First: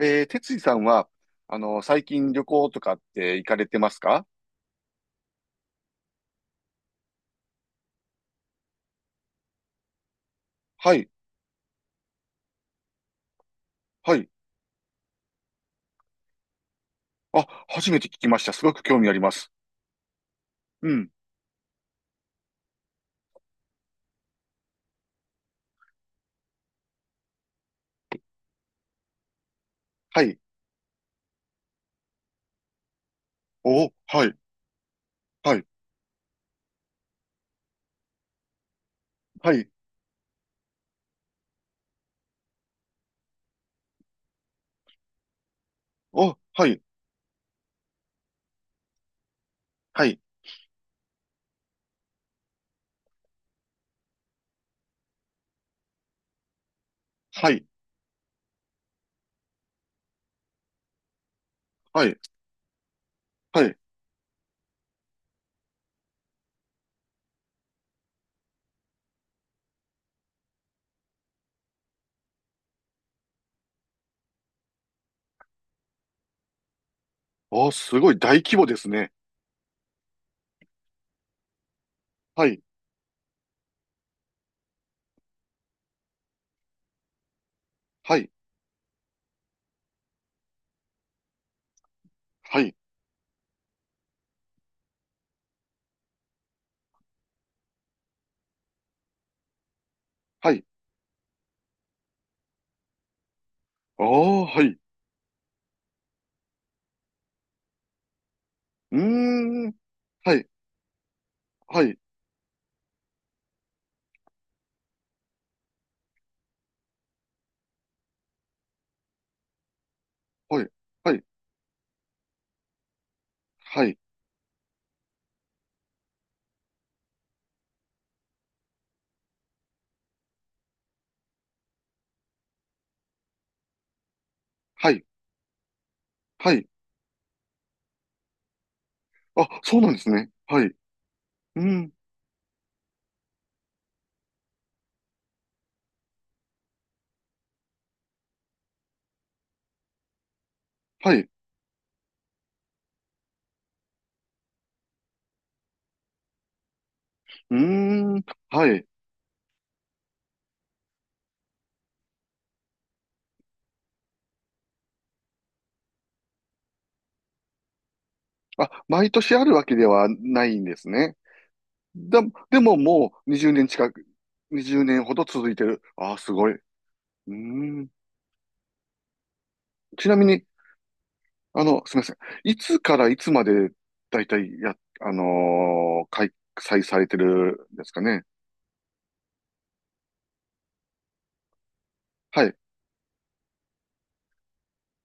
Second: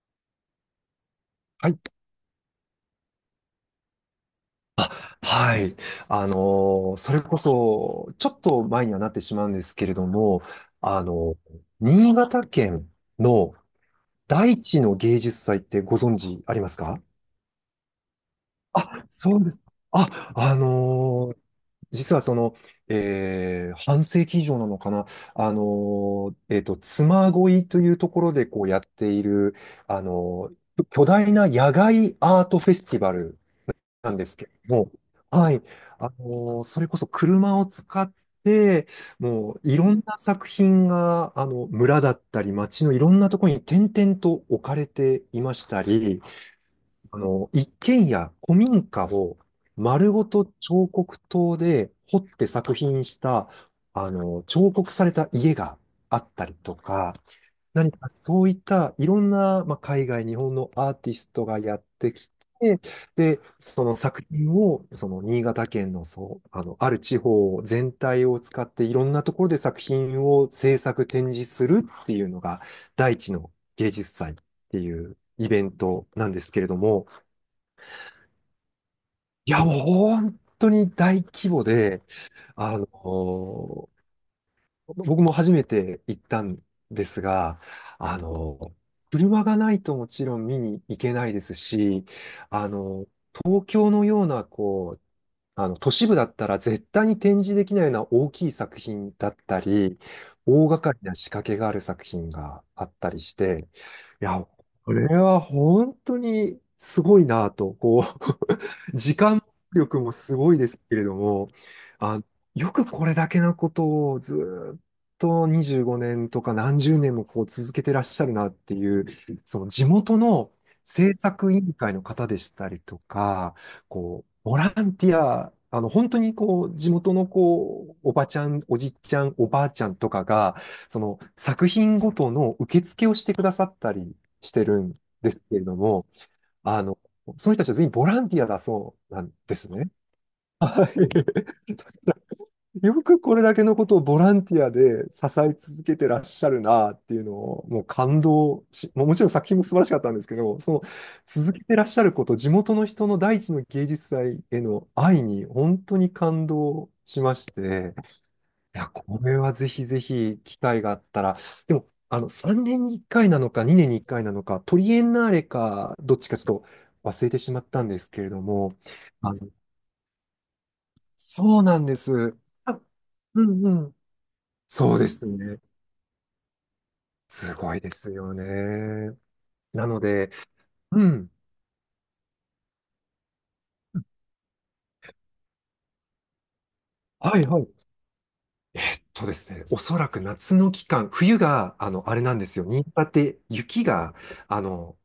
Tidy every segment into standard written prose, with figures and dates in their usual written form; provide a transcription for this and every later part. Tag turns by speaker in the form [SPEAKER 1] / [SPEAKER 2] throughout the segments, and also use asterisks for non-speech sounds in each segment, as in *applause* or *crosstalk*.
[SPEAKER 1] 哲司さんは、
[SPEAKER 2] はい。
[SPEAKER 1] 最近旅行とかって行かれてますか？
[SPEAKER 2] あ、はい。それこそ、ちょっと前にはなってしまうんですけれども、
[SPEAKER 1] は
[SPEAKER 2] あ
[SPEAKER 1] い、
[SPEAKER 2] の新潟県の
[SPEAKER 1] はい。
[SPEAKER 2] 大地の芸術祭ってご存知ありますか？
[SPEAKER 1] あ、初めて聞きました。すごく興
[SPEAKER 2] あ、
[SPEAKER 1] 味ありま
[SPEAKER 2] そう
[SPEAKER 1] す。
[SPEAKER 2] です。あ、あ
[SPEAKER 1] うん、
[SPEAKER 2] のー実はその、半世紀以上なのかな、妻恋というところでこうやっている、あ
[SPEAKER 1] はい。
[SPEAKER 2] のー巨大な野外アートフェスティバル
[SPEAKER 1] お、
[SPEAKER 2] なんで
[SPEAKER 1] はい、
[SPEAKER 2] すけども、は
[SPEAKER 1] は
[SPEAKER 2] い、
[SPEAKER 1] い、
[SPEAKER 2] それこそ車を使って、
[SPEAKER 1] は
[SPEAKER 2] もう
[SPEAKER 1] い。
[SPEAKER 2] いろんな作品が、村だったり、街のいろんなところに点々と置かれていましたり、
[SPEAKER 1] お、はい、
[SPEAKER 2] 一軒家、古民家を
[SPEAKER 1] は
[SPEAKER 2] 丸
[SPEAKER 1] い、
[SPEAKER 2] ごと彫刻刀で彫って作品した、彫刻された家があったりとか、
[SPEAKER 1] はい、
[SPEAKER 2] 何かそういったいろんな、まあ、海外、日本のアーティストがやっ
[SPEAKER 1] は
[SPEAKER 2] て
[SPEAKER 1] い、
[SPEAKER 2] きて、で、
[SPEAKER 1] はい。
[SPEAKER 2] その作品を、その新潟県の、そう、ある地方全体を使っていろんなところで作品を制作、展示するっていうのが、大地の芸術祭っていうイベントなんですけれども、
[SPEAKER 1] お、すごい大規模ですね。
[SPEAKER 2] いや、もう本当に大規模で、
[SPEAKER 1] はい、
[SPEAKER 2] あの、僕も初めて行ったんですが、あ
[SPEAKER 1] はい、
[SPEAKER 2] の、車がないともちろん見に行けないですし、
[SPEAKER 1] は
[SPEAKER 2] あ
[SPEAKER 1] い、
[SPEAKER 2] の、東京のような、こう、都市部だったら絶対に展示できないような大きい作品だったり、
[SPEAKER 1] はい。
[SPEAKER 2] 大掛かりな仕掛けがある作品があったりして、いや、
[SPEAKER 1] お、はい。
[SPEAKER 2] これは本当にすごいなと、こう、
[SPEAKER 1] う
[SPEAKER 2] 時間
[SPEAKER 1] ーん、
[SPEAKER 2] 力も
[SPEAKER 1] は
[SPEAKER 2] す
[SPEAKER 1] い、
[SPEAKER 2] ごいですけれども、
[SPEAKER 1] はい、
[SPEAKER 2] あ、よくこれだけのことをずーっと25年とか何十年もこう続けてらっしゃるなっていう、その地元の
[SPEAKER 1] はい、は
[SPEAKER 2] 政
[SPEAKER 1] い、
[SPEAKER 2] 策委員会の方でしたりとか、
[SPEAKER 1] はい、
[SPEAKER 2] こう、ボランティア、本当にこう、地元のこう、おばちゃん、おじちゃん、おばあちゃんとかが、その作品ごとの受付をしてくださったりしてる
[SPEAKER 1] は
[SPEAKER 2] ん
[SPEAKER 1] い、
[SPEAKER 2] ですけれども、
[SPEAKER 1] はい。
[SPEAKER 2] あの、その人たちは全員ボランティアだそうなん
[SPEAKER 1] あ、
[SPEAKER 2] です
[SPEAKER 1] そう
[SPEAKER 2] ね。
[SPEAKER 1] なんですね。はい。
[SPEAKER 2] は
[SPEAKER 1] う
[SPEAKER 2] い。だか
[SPEAKER 1] ん、
[SPEAKER 2] らよくこれだけのことをボランティアで支え続けてらっしゃるなっていうのを、もう感動し、もうもちろん作品も素晴らしかったんですけど、その
[SPEAKER 1] はい。
[SPEAKER 2] 続けてらっしゃること、地元の人の第一の芸術祭への愛に本当に感動しまし
[SPEAKER 1] う
[SPEAKER 2] て、
[SPEAKER 1] ーん、は
[SPEAKER 2] い
[SPEAKER 1] い。
[SPEAKER 2] や、これはぜひぜひ機会があったら、でも、3年に1回なのか、2年に1回なのか、トリエンナーレか、どっちかちょっと忘れてしまったんですけれども、
[SPEAKER 1] あ、毎
[SPEAKER 2] あ
[SPEAKER 1] 年あ
[SPEAKER 2] の、
[SPEAKER 1] るわけではないんですね。
[SPEAKER 2] そうなんで
[SPEAKER 1] だ、
[SPEAKER 2] す。
[SPEAKER 1] でも
[SPEAKER 2] あ、
[SPEAKER 1] もう
[SPEAKER 2] う
[SPEAKER 1] 20
[SPEAKER 2] ん
[SPEAKER 1] 年
[SPEAKER 2] う
[SPEAKER 1] 近
[SPEAKER 2] ん。
[SPEAKER 1] く、20
[SPEAKER 2] そう
[SPEAKER 1] 年
[SPEAKER 2] で
[SPEAKER 1] ほど
[SPEAKER 2] す
[SPEAKER 1] 続い
[SPEAKER 2] ね。
[SPEAKER 1] てる。ああ、すごい。うー
[SPEAKER 2] すごい
[SPEAKER 1] ん。
[SPEAKER 2] ですよね。なの
[SPEAKER 1] ちなみ
[SPEAKER 2] で、
[SPEAKER 1] に、
[SPEAKER 2] うん。
[SPEAKER 1] すみません。いつからいつまで、だいたいや、開催されて
[SPEAKER 2] はいは
[SPEAKER 1] るんで
[SPEAKER 2] い。
[SPEAKER 1] すかね？
[SPEAKER 2] えっとですね、おそらく夏の期間、冬が、あれなん
[SPEAKER 1] は
[SPEAKER 2] で
[SPEAKER 1] い。
[SPEAKER 2] すよ。新潟って雪が、あの、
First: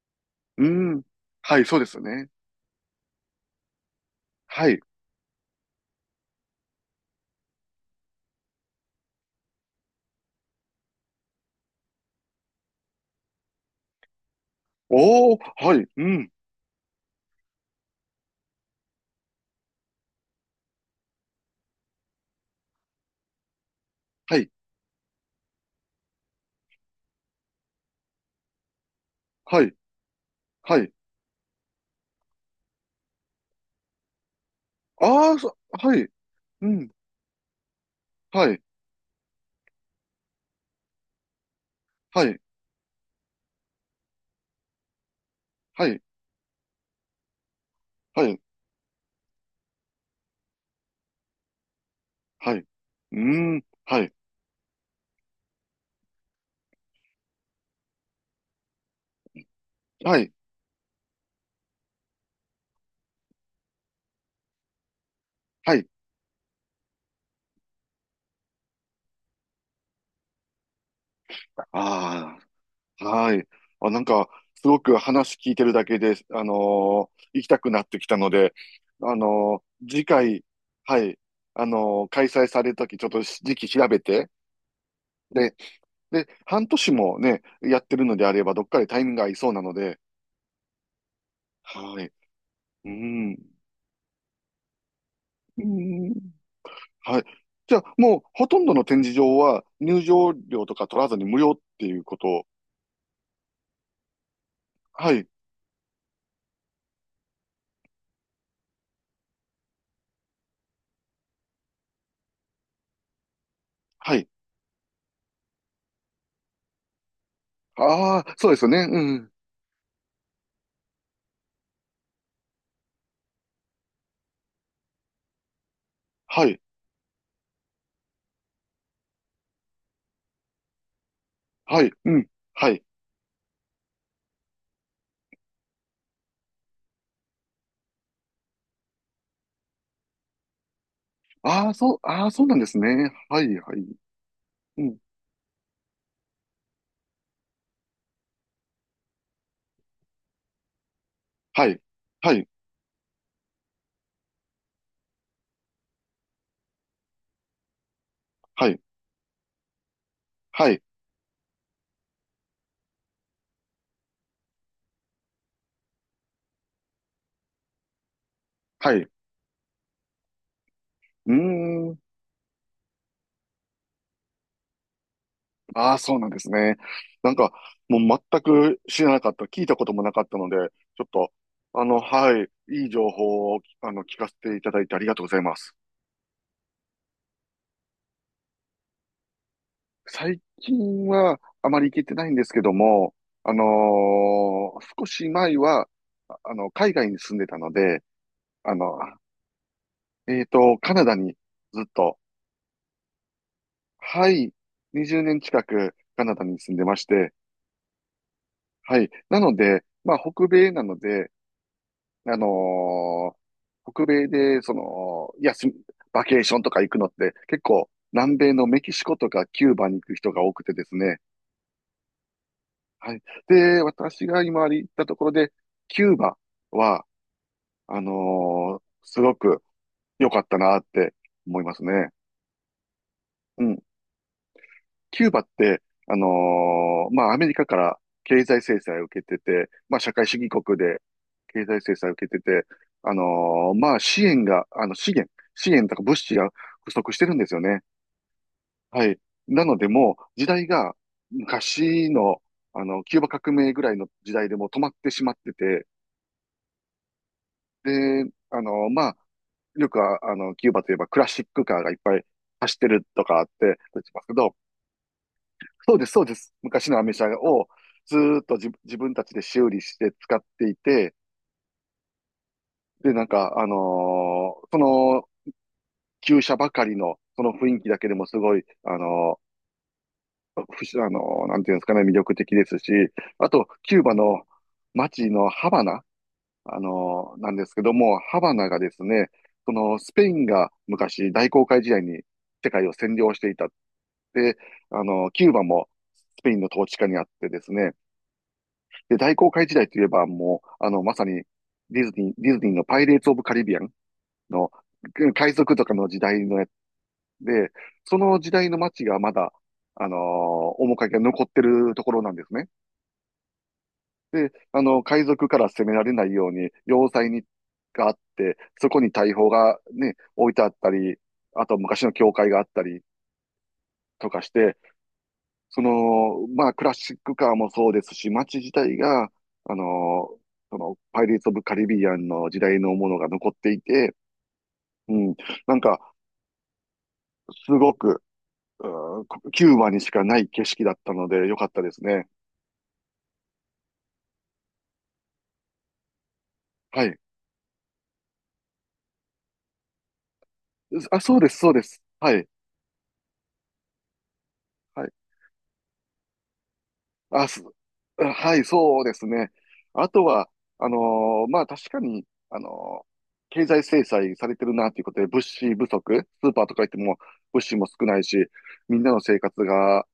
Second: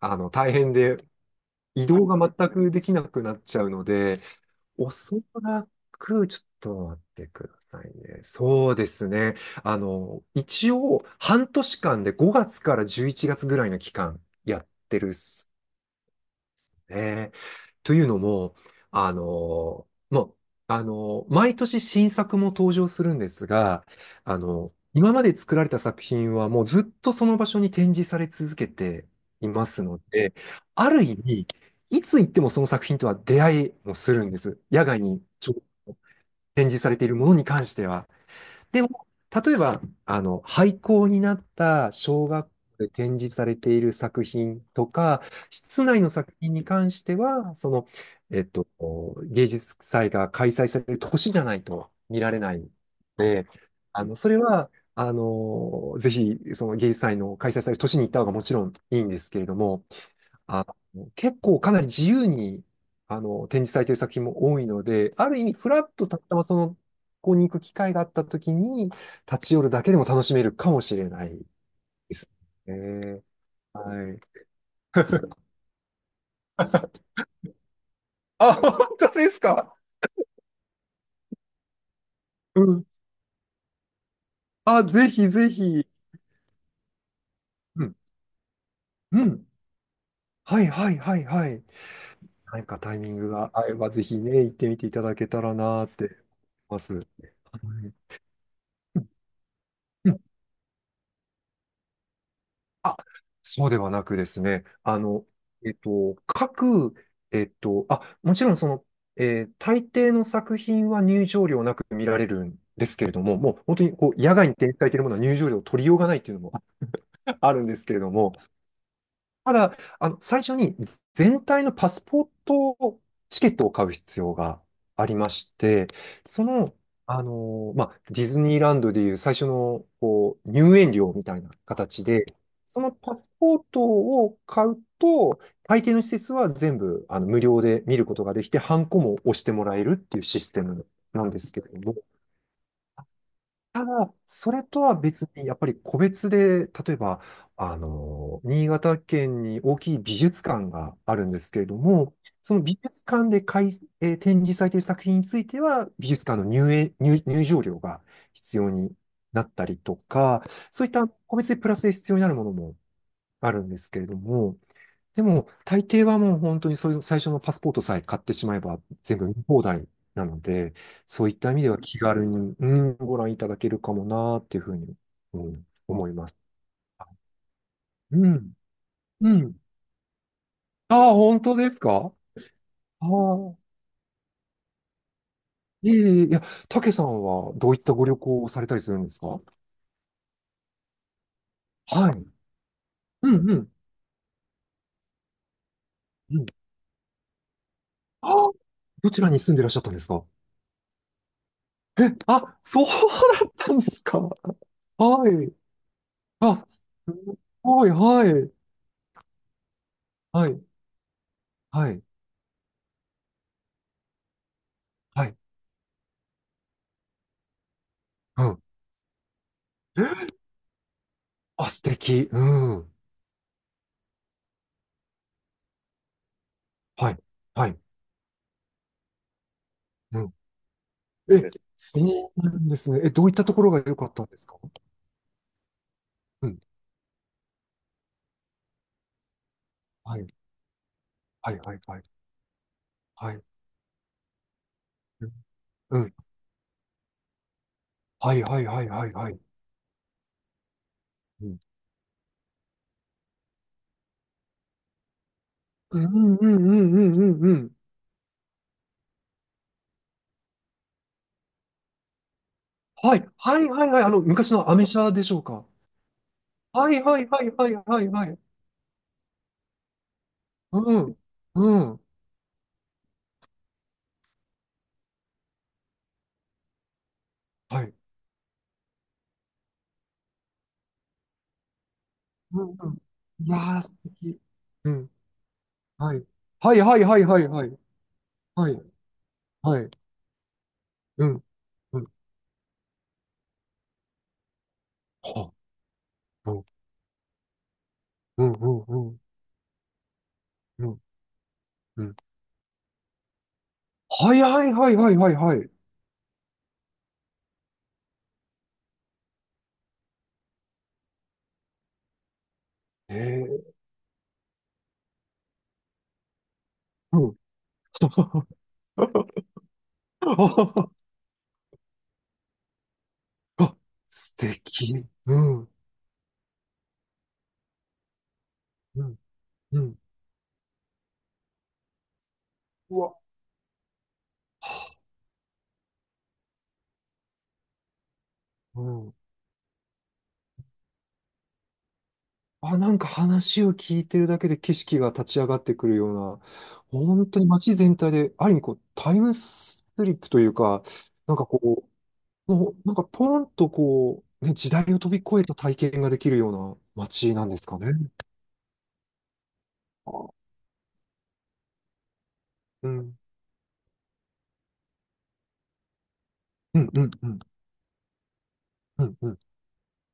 [SPEAKER 2] 大
[SPEAKER 1] う
[SPEAKER 2] 変
[SPEAKER 1] ー
[SPEAKER 2] で、
[SPEAKER 1] ん。はい、そうで
[SPEAKER 2] 移
[SPEAKER 1] すよ
[SPEAKER 2] 動が
[SPEAKER 1] ね。
[SPEAKER 2] 全くできなくなっちゃうので、
[SPEAKER 1] はい。
[SPEAKER 2] おそらく、ちょっと待ってくださいね。そうですね。一応、半年間で5月から11月ぐらいの期間やってる
[SPEAKER 1] おー、はい、うん。
[SPEAKER 2] ね。というのも、あの、もう、あの、毎年新作も登場するんですが、
[SPEAKER 1] はい、
[SPEAKER 2] 今まで作られた作品はもうずっとその場所に展示され続けてい
[SPEAKER 1] は
[SPEAKER 2] ま
[SPEAKER 1] い、
[SPEAKER 2] すので、
[SPEAKER 1] は
[SPEAKER 2] あ
[SPEAKER 1] い。
[SPEAKER 2] る意味、いつ行ってもその作品とは出会いもするんです。野外に
[SPEAKER 1] ああ、
[SPEAKER 2] ちょっ
[SPEAKER 1] そ
[SPEAKER 2] と
[SPEAKER 1] はい、う
[SPEAKER 2] 展示
[SPEAKER 1] ん。
[SPEAKER 2] されているものに関しては。
[SPEAKER 1] はい、
[SPEAKER 2] でも、例えば、廃校になった
[SPEAKER 1] は
[SPEAKER 2] 小
[SPEAKER 1] い、
[SPEAKER 2] 学校で展示されている作品とか、室
[SPEAKER 1] はい、
[SPEAKER 2] 内の作品に関しては、その、
[SPEAKER 1] はい、
[SPEAKER 2] えっと、芸術祭が開催される年じゃないと見られな
[SPEAKER 1] はい。
[SPEAKER 2] い
[SPEAKER 1] う
[SPEAKER 2] の
[SPEAKER 1] ー
[SPEAKER 2] で、
[SPEAKER 1] ん。はい、
[SPEAKER 2] それは、ぜひ、その芸術祭の開催される年に行った方がもちろんいいんですけれども、
[SPEAKER 1] はい、
[SPEAKER 2] あ結構かなり自由に、展示されている作品も多いので、ある意味、フ
[SPEAKER 1] は
[SPEAKER 2] ラ
[SPEAKER 1] い。
[SPEAKER 2] ッとたまたまその、ここに行く機会があったときに、立ち寄るだけでも楽しめるかもしれないです
[SPEAKER 1] ああ、
[SPEAKER 2] ね。
[SPEAKER 1] はい。あ、なん
[SPEAKER 2] はい。
[SPEAKER 1] か、すごく話聞いてるだけで、
[SPEAKER 2] *laughs*
[SPEAKER 1] 行きたくなってきたので、
[SPEAKER 2] あ、本当ですか？
[SPEAKER 1] 次回、はい、開催
[SPEAKER 2] う
[SPEAKER 1] される
[SPEAKER 2] ん。
[SPEAKER 1] とき、ちょっと時期調べて、
[SPEAKER 2] あ、ぜひぜ
[SPEAKER 1] で、
[SPEAKER 2] ひ。
[SPEAKER 1] で、半年もね、や
[SPEAKER 2] う
[SPEAKER 1] って
[SPEAKER 2] ん。
[SPEAKER 1] るのであれば、どっかでタイミングが
[SPEAKER 2] う
[SPEAKER 1] 合い
[SPEAKER 2] ん。
[SPEAKER 1] そうなので、
[SPEAKER 2] はいはいはいはい。
[SPEAKER 1] はい。
[SPEAKER 2] 何か
[SPEAKER 1] う
[SPEAKER 2] タイミングが
[SPEAKER 1] ん。
[SPEAKER 2] 合えば、ぜひね、行ってみていただけたら
[SPEAKER 1] う
[SPEAKER 2] なーって思
[SPEAKER 1] ん。
[SPEAKER 2] います。は
[SPEAKER 1] はい。じゃあ、
[SPEAKER 2] い、
[SPEAKER 1] もう、ほとんどの展示場は、入
[SPEAKER 2] うん、
[SPEAKER 1] 場料とか取らずに無料っていうことを。
[SPEAKER 2] あ、そうではなくですね、あ
[SPEAKER 1] は
[SPEAKER 2] の、
[SPEAKER 1] い、
[SPEAKER 2] えっと、各、えっと、あ、もちろんその、大抵の作品は入場料なく見られるんですけれども、もう本当にこ
[SPEAKER 1] は
[SPEAKER 2] う
[SPEAKER 1] い。
[SPEAKER 2] 野外に展開されているものは入場料を取りようがないっていうのも *laughs* あるんですけれど
[SPEAKER 1] あ
[SPEAKER 2] も、
[SPEAKER 1] あ、そうですよね。うん。
[SPEAKER 2] ただ、最初に全体のパスポートチケットを買う必要がありまして、そ
[SPEAKER 1] はい、
[SPEAKER 2] の、まあ、ディズニーランドでいう最初の、こう、入園料みたいな
[SPEAKER 1] はい、
[SPEAKER 2] 形
[SPEAKER 1] うん。
[SPEAKER 2] で、
[SPEAKER 1] は
[SPEAKER 2] そ
[SPEAKER 1] い。
[SPEAKER 2] のパスポートを買うと、大抵の施設は全部、無料で見ることができて、ハンコも押してもらえるっていうシステムなんですけれ
[SPEAKER 1] ああ、
[SPEAKER 2] ど
[SPEAKER 1] そ
[SPEAKER 2] も、
[SPEAKER 1] う、ああ、そうなんですね。はい、は
[SPEAKER 2] た
[SPEAKER 1] い。
[SPEAKER 2] だ、それと
[SPEAKER 1] う
[SPEAKER 2] は
[SPEAKER 1] ん。
[SPEAKER 2] 別に、やっぱり個別で、例えば、新潟県に大きい美術館があるんですけれ
[SPEAKER 1] は
[SPEAKER 2] ど
[SPEAKER 1] い、
[SPEAKER 2] も、
[SPEAKER 1] はい、
[SPEAKER 2] その美術館で開展示されている作品については、美術館の入園、入、入場料が必
[SPEAKER 1] は
[SPEAKER 2] 要
[SPEAKER 1] い、
[SPEAKER 2] になったりとか、
[SPEAKER 1] はい、
[SPEAKER 2] そういった個別でプラスで必要になるものもあるんですけれども、でも、大抵はもう本当にそういう最初のパスポートさえ買ってしまえば
[SPEAKER 1] はい。う
[SPEAKER 2] 全部見放題なので、そう
[SPEAKER 1] ー
[SPEAKER 2] いった意味では
[SPEAKER 1] ん。
[SPEAKER 2] 気軽に、うん、ご覧いただけるかもなーっていうふうに、うん、
[SPEAKER 1] ああ、
[SPEAKER 2] 思い
[SPEAKER 1] そうな
[SPEAKER 2] ま
[SPEAKER 1] ん
[SPEAKER 2] す。
[SPEAKER 1] ですね。なんか、もう
[SPEAKER 2] う
[SPEAKER 1] 全
[SPEAKER 2] ん。
[SPEAKER 1] く知らな
[SPEAKER 2] う
[SPEAKER 1] かった、
[SPEAKER 2] ん。
[SPEAKER 1] 聞いたこともなかったので、ちょっ
[SPEAKER 2] ああ、
[SPEAKER 1] と、
[SPEAKER 2] 本当ですか？
[SPEAKER 1] はい、いい
[SPEAKER 2] あ
[SPEAKER 1] 情報
[SPEAKER 2] あ、
[SPEAKER 1] を、聞かせていただいてありがとうございます。
[SPEAKER 2] いえいえ、いや、たけさんはどういったご旅行をされたりするんですか？
[SPEAKER 1] 最近はあまり行け
[SPEAKER 2] は
[SPEAKER 1] て
[SPEAKER 2] い。
[SPEAKER 1] ないんですけども、
[SPEAKER 2] うんうん。
[SPEAKER 1] 少し前は、
[SPEAKER 2] うん。
[SPEAKER 1] 海外に住んでたので、
[SPEAKER 2] ああ、
[SPEAKER 1] あの、
[SPEAKER 2] どちらに住んでいらっしゃったんですか？
[SPEAKER 1] カナダにずっ
[SPEAKER 2] え、
[SPEAKER 1] と。
[SPEAKER 2] あ、そうだったんですか？
[SPEAKER 1] はい。20
[SPEAKER 2] は
[SPEAKER 1] 年
[SPEAKER 2] い。
[SPEAKER 1] 近くカナダに
[SPEAKER 2] あ、
[SPEAKER 1] 住ん
[SPEAKER 2] す
[SPEAKER 1] でまして、
[SPEAKER 2] ごい、はい。
[SPEAKER 1] はい。なので、まあ、
[SPEAKER 2] は
[SPEAKER 1] 北
[SPEAKER 2] い。
[SPEAKER 1] 米なので、
[SPEAKER 2] はい。
[SPEAKER 1] あのー北米で、そ
[SPEAKER 2] は
[SPEAKER 1] の、
[SPEAKER 2] い。
[SPEAKER 1] バケーションとか行くのって、結構、南
[SPEAKER 2] う
[SPEAKER 1] 米
[SPEAKER 2] ん。
[SPEAKER 1] のメキシコとかキューバに行く人が多くてですね。
[SPEAKER 2] あ、素敵。うん。
[SPEAKER 1] はい。で、私が今行ったところで、キューバは、
[SPEAKER 2] はい。はい。
[SPEAKER 1] あのーすごく
[SPEAKER 2] う
[SPEAKER 1] 良
[SPEAKER 2] ん。
[SPEAKER 1] かったなって
[SPEAKER 2] え、
[SPEAKER 1] 思います
[SPEAKER 2] そ
[SPEAKER 1] ね。
[SPEAKER 2] うなんですね。え、どういったとこ
[SPEAKER 1] う
[SPEAKER 2] ろ
[SPEAKER 1] ん。
[SPEAKER 2] が良かったんですか？
[SPEAKER 1] キューバって、
[SPEAKER 2] うん。
[SPEAKER 1] まあ、アメリカから経済制裁を受けてて、まあ、社
[SPEAKER 2] は
[SPEAKER 1] 会
[SPEAKER 2] い。
[SPEAKER 1] 主義国で
[SPEAKER 2] はい。
[SPEAKER 1] 経
[SPEAKER 2] は
[SPEAKER 1] 済
[SPEAKER 2] い。
[SPEAKER 1] 制
[SPEAKER 2] はい。
[SPEAKER 1] 裁を受けてて、
[SPEAKER 2] はい。
[SPEAKER 1] まあ、支援が、資源と
[SPEAKER 2] う
[SPEAKER 1] か
[SPEAKER 2] ん。
[SPEAKER 1] 物資が不足してるんですよね。
[SPEAKER 2] はい。はい。はい。
[SPEAKER 1] は
[SPEAKER 2] はい。
[SPEAKER 1] い。
[SPEAKER 2] はい。
[SPEAKER 1] なので、もう、時代が
[SPEAKER 2] うん。
[SPEAKER 1] 昔の、キューバ革命ぐらいの時代でもう止まってしまってて、
[SPEAKER 2] うんうんうんうんうんうん。
[SPEAKER 1] で、まあ、よくは、キューバといえばクラシックカーがいっぱい走ってる
[SPEAKER 2] は
[SPEAKER 1] と
[SPEAKER 2] い。
[SPEAKER 1] かあっ
[SPEAKER 2] はい。
[SPEAKER 1] て、
[SPEAKER 2] はい。は
[SPEAKER 1] 出
[SPEAKER 2] い。
[SPEAKER 1] てますけ
[SPEAKER 2] 昔
[SPEAKER 1] ど、
[SPEAKER 2] のアメ車でしょうか？
[SPEAKER 1] そうです、そうです。
[SPEAKER 2] は
[SPEAKER 1] 昔の
[SPEAKER 2] い。
[SPEAKER 1] アメ
[SPEAKER 2] は
[SPEAKER 1] 車
[SPEAKER 2] い。はい。
[SPEAKER 1] を
[SPEAKER 2] はい。はい。
[SPEAKER 1] ず
[SPEAKER 2] はい。
[SPEAKER 1] ーっと自分たちで修理して使ってい
[SPEAKER 2] う
[SPEAKER 1] て、
[SPEAKER 2] ん。うん。
[SPEAKER 1] で、なんか、その、旧車ばかりの、その雰囲
[SPEAKER 2] は
[SPEAKER 1] 気
[SPEAKER 2] い。
[SPEAKER 1] だけでもすごい、あのー不思あのーなんていうんですかね、魅力的
[SPEAKER 2] う
[SPEAKER 1] で
[SPEAKER 2] ん
[SPEAKER 1] す
[SPEAKER 2] う
[SPEAKER 1] し、
[SPEAKER 2] ん。
[SPEAKER 1] あ
[SPEAKER 2] いや
[SPEAKER 1] と、
[SPEAKER 2] ー、素
[SPEAKER 1] キューバ
[SPEAKER 2] 敵。
[SPEAKER 1] の
[SPEAKER 2] うん。
[SPEAKER 1] 街のハバナ、
[SPEAKER 2] はい。はい。はい。はい。はい。
[SPEAKER 1] なん
[SPEAKER 2] は
[SPEAKER 1] です
[SPEAKER 2] い。
[SPEAKER 1] けども、ハバナ
[SPEAKER 2] は
[SPEAKER 1] が
[SPEAKER 2] い。
[SPEAKER 1] ですね、そ
[SPEAKER 2] はい。
[SPEAKER 1] の、スペインが
[SPEAKER 2] う
[SPEAKER 1] 昔、
[SPEAKER 2] ん。
[SPEAKER 1] 大航海時
[SPEAKER 2] う
[SPEAKER 1] 代
[SPEAKER 2] ん。
[SPEAKER 1] に世界を占領していたって、キュー
[SPEAKER 2] は
[SPEAKER 1] バもスペイン
[SPEAKER 2] あ。
[SPEAKER 1] の統治下にあってですね、
[SPEAKER 2] うんうんう
[SPEAKER 1] で、
[SPEAKER 2] ん
[SPEAKER 1] 大航海時代といえば、もう、
[SPEAKER 2] うん
[SPEAKER 1] まさに、
[SPEAKER 2] うん。
[SPEAKER 1] ディズニーのパイレーツ・オブ・カリビアン
[SPEAKER 2] はいは
[SPEAKER 1] の、
[SPEAKER 2] いはいはいはい
[SPEAKER 1] 海
[SPEAKER 2] はい。
[SPEAKER 1] 賊とかの時代のやつで、その時代の街がまだ、面影が残ってるところなんですね。
[SPEAKER 2] ええ、
[SPEAKER 1] で、海賊から攻められないように、要
[SPEAKER 2] う
[SPEAKER 1] 塞
[SPEAKER 2] ん。
[SPEAKER 1] があって、そこに大砲が
[SPEAKER 2] *laughs*
[SPEAKER 1] ね、置いてあっ
[SPEAKER 2] あ、
[SPEAKER 1] たり、あと昔の教会があったりと
[SPEAKER 2] 素
[SPEAKER 1] かして、
[SPEAKER 2] 敵。うん。
[SPEAKER 1] その、まあ、クラシックカーもそうですし、街自体
[SPEAKER 2] うん。
[SPEAKER 1] が、あ
[SPEAKER 2] うん。
[SPEAKER 1] の、その、パイレーツ・オブ・カリビアンの時代の
[SPEAKER 2] う
[SPEAKER 1] も
[SPEAKER 2] わ。
[SPEAKER 1] のが残っていて、うん、なんか、すごく、
[SPEAKER 2] う
[SPEAKER 1] う
[SPEAKER 2] ん。
[SPEAKER 1] ん、キューバにしかない景色だったので、良かったですね。
[SPEAKER 2] あ、なんか話を聞いてるだけで景色が立ち上がってくるよう
[SPEAKER 1] は
[SPEAKER 2] な、
[SPEAKER 1] い。
[SPEAKER 2] 本当に街全体で、ある意味こう、タイムスリップというか、
[SPEAKER 1] あ、
[SPEAKER 2] な
[SPEAKER 1] そ
[SPEAKER 2] ん
[SPEAKER 1] う
[SPEAKER 2] か
[SPEAKER 1] です、そうで
[SPEAKER 2] こ
[SPEAKER 1] す。はい。
[SPEAKER 2] う、もう、なんかポンとこう、ね、時代を
[SPEAKER 1] は
[SPEAKER 2] 飛
[SPEAKER 1] い、
[SPEAKER 2] び越えた体験ができるような街な
[SPEAKER 1] あ、
[SPEAKER 2] んですかね？
[SPEAKER 1] はい、そうですね。あと
[SPEAKER 2] あ、
[SPEAKER 1] は、あのまあ確かに、あ
[SPEAKER 2] う
[SPEAKER 1] のー
[SPEAKER 2] ん。
[SPEAKER 1] 経済制裁されてるなということで、物資不足、スーパーと
[SPEAKER 2] う
[SPEAKER 1] か行っ
[SPEAKER 2] ん
[SPEAKER 1] て
[SPEAKER 2] うん
[SPEAKER 1] も
[SPEAKER 2] うん。
[SPEAKER 1] 物資も少ないし、みん
[SPEAKER 2] う
[SPEAKER 1] な
[SPEAKER 2] ん
[SPEAKER 1] の
[SPEAKER 2] うんうん。
[SPEAKER 1] 生活が、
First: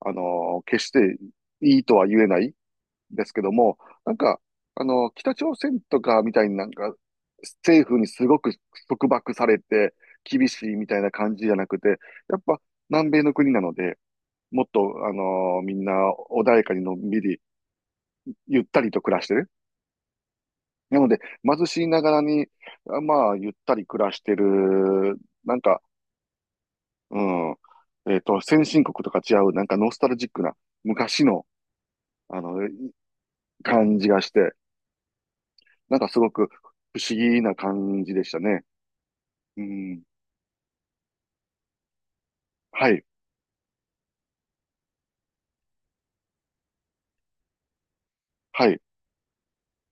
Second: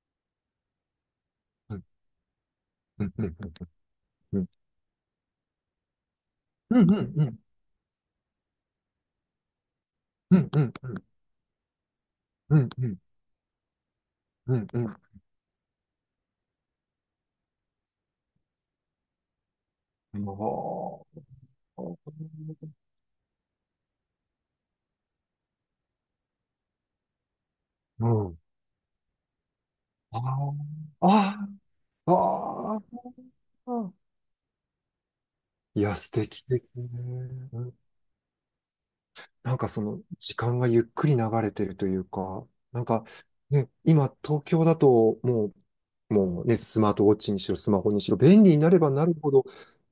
[SPEAKER 1] 決していいとは言えない
[SPEAKER 2] うんう
[SPEAKER 1] です
[SPEAKER 2] ん
[SPEAKER 1] けども、なん
[SPEAKER 2] う
[SPEAKER 1] か、
[SPEAKER 2] ん
[SPEAKER 1] 北朝鮮とかみたいになん
[SPEAKER 2] うん
[SPEAKER 1] か、
[SPEAKER 2] うん
[SPEAKER 1] 政府にすごく束縛されて
[SPEAKER 2] う
[SPEAKER 1] 厳
[SPEAKER 2] んう
[SPEAKER 1] し
[SPEAKER 2] ん
[SPEAKER 1] いみたいな感じじゃなくて、やっ
[SPEAKER 2] う
[SPEAKER 1] ぱ
[SPEAKER 2] んうんうん
[SPEAKER 1] 南米の国なので、
[SPEAKER 2] う
[SPEAKER 1] もっ
[SPEAKER 2] ん
[SPEAKER 1] と、みんな穏やかにのんびり、ゆったりと暮らしてる。
[SPEAKER 2] うん、
[SPEAKER 1] な
[SPEAKER 2] お
[SPEAKER 1] ので、貧しいながらに、
[SPEAKER 2] ー、
[SPEAKER 1] まあ、ゆったり暮らしてる、なんか、う
[SPEAKER 2] う
[SPEAKER 1] ん、
[SPEAKER 2] ん、
[SPEAKER 1] 先進国とか違う、なんかノスタル
[SPEAKER 2] あ
[SPEAKER 1] ジックな、
[SPEAKER 2] ー、
[SPEAKER 1] 昔の、
[SPEAKER 2] あー、
[SPEAKER 1] あの、
[SPEAKER 2] あー、
[SPEAKER 1] 感じがして、
[SPEAKER 2] いや、
[SPEAKER 1] なんか
[SPEAKER 2] 素
[SPEAKER 1] すご
[SPEAKER 2] 敵
[SPEAKER 1] く
[SPEAKER 2] ですね。
[SPEAKER 1] 不思議な
[SPEAKER 2] うん、
[SPEAKER 1] 感じでしたね。
[SPEAKER 2] なん
[SPEAKER 1] う
[SPEAKER 2] かそ
[SPEAKER 1] ん。
[SPEAKER 2] の時間がゆっくり流れてるというか、なん
[SPEAKER 1] は
[SPEAKER 2] か
[SPEAKER 1] い、
[SPEAKER 2] ね、今東京だともう、もうね、スマートウォッチにしろ、スマホにしろ、便利に
[SPEAKER 1] は
[SPEAKER 2] なれ
[SPEAKER 1] い、
[SPEAKER 2] ばなるほど、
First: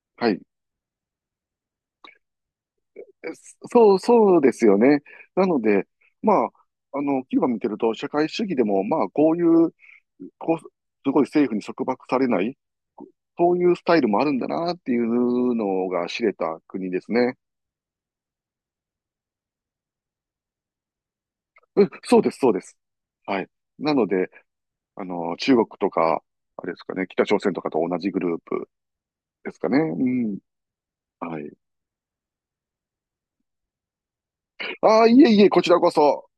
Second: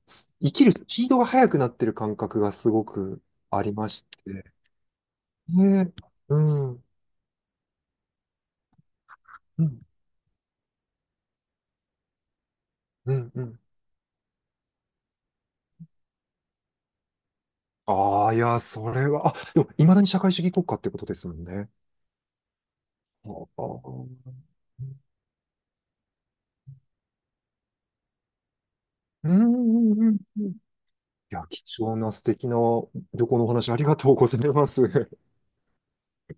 [SPEAKER 2] す
[SPEAKER 1] はい。
[SPEAKER 2] 生きるスピードが速くなってる感覚がすごくありま
[SPEAKER 1] そう、
[SPEAKER 2] し
[SPEAKER 1] そうで
[SPEAKER 2] て。
[SPEAKER 1] すよね。なので、
[SPEAKER 2] ね、う
[SPEAKER 1] まあ、
[SPEAKER 2] ん。
[SPEAKER 1] キューバ見てると、社会主義でも、まあ、こうい
[SPEAKER 2] う
[SPEAKER 1] う
[SPEAKER 2] ん
[SPEAKER 1] こう、すごい政府に束縛されない、
[SPEAKER 2] うんう
[SPEAKER 1] そう
[SPEAKER 2] ん。
[SPEAKER 1] いうスタイルもあるんだなっていうのが知れた国ですね。
[SPEAKER 2] ああ、いや、それは、あ、でも、いまだに社会主義国家ってことですもんね。
[SPEAKER 1] うん、そうです、そうです。
[SPEAKER 2] あ
[SPEAKER 1] はい。
[SPEAKER 2] あ、
[SPEAKER 1] な
[SPEAKER 2] う
[SPEAKER 1] ので、
[SPEAKER 2] ん
[SPEAKER 1] 中国とか、あれですかね、北朝鮮とかと同じグループ
[SPEAKER 2] う
[SPEAKER 1] ですかね？
[SPEAKER 2] ん
[SPEAKER 1] う
[SPEAKER 2] うん
[SPEAKER 1] ん。
[SPEAKER 2] うん。い
[SPEAKER 1] は
[SPEAKER 2] や、
[SPEAKER 1] い。
[SPEAKER 2] 貴重な素敵な旅行のお話ありがとうございます。
[SPEAKER 1] ああ、いえいえ、こちらこそ。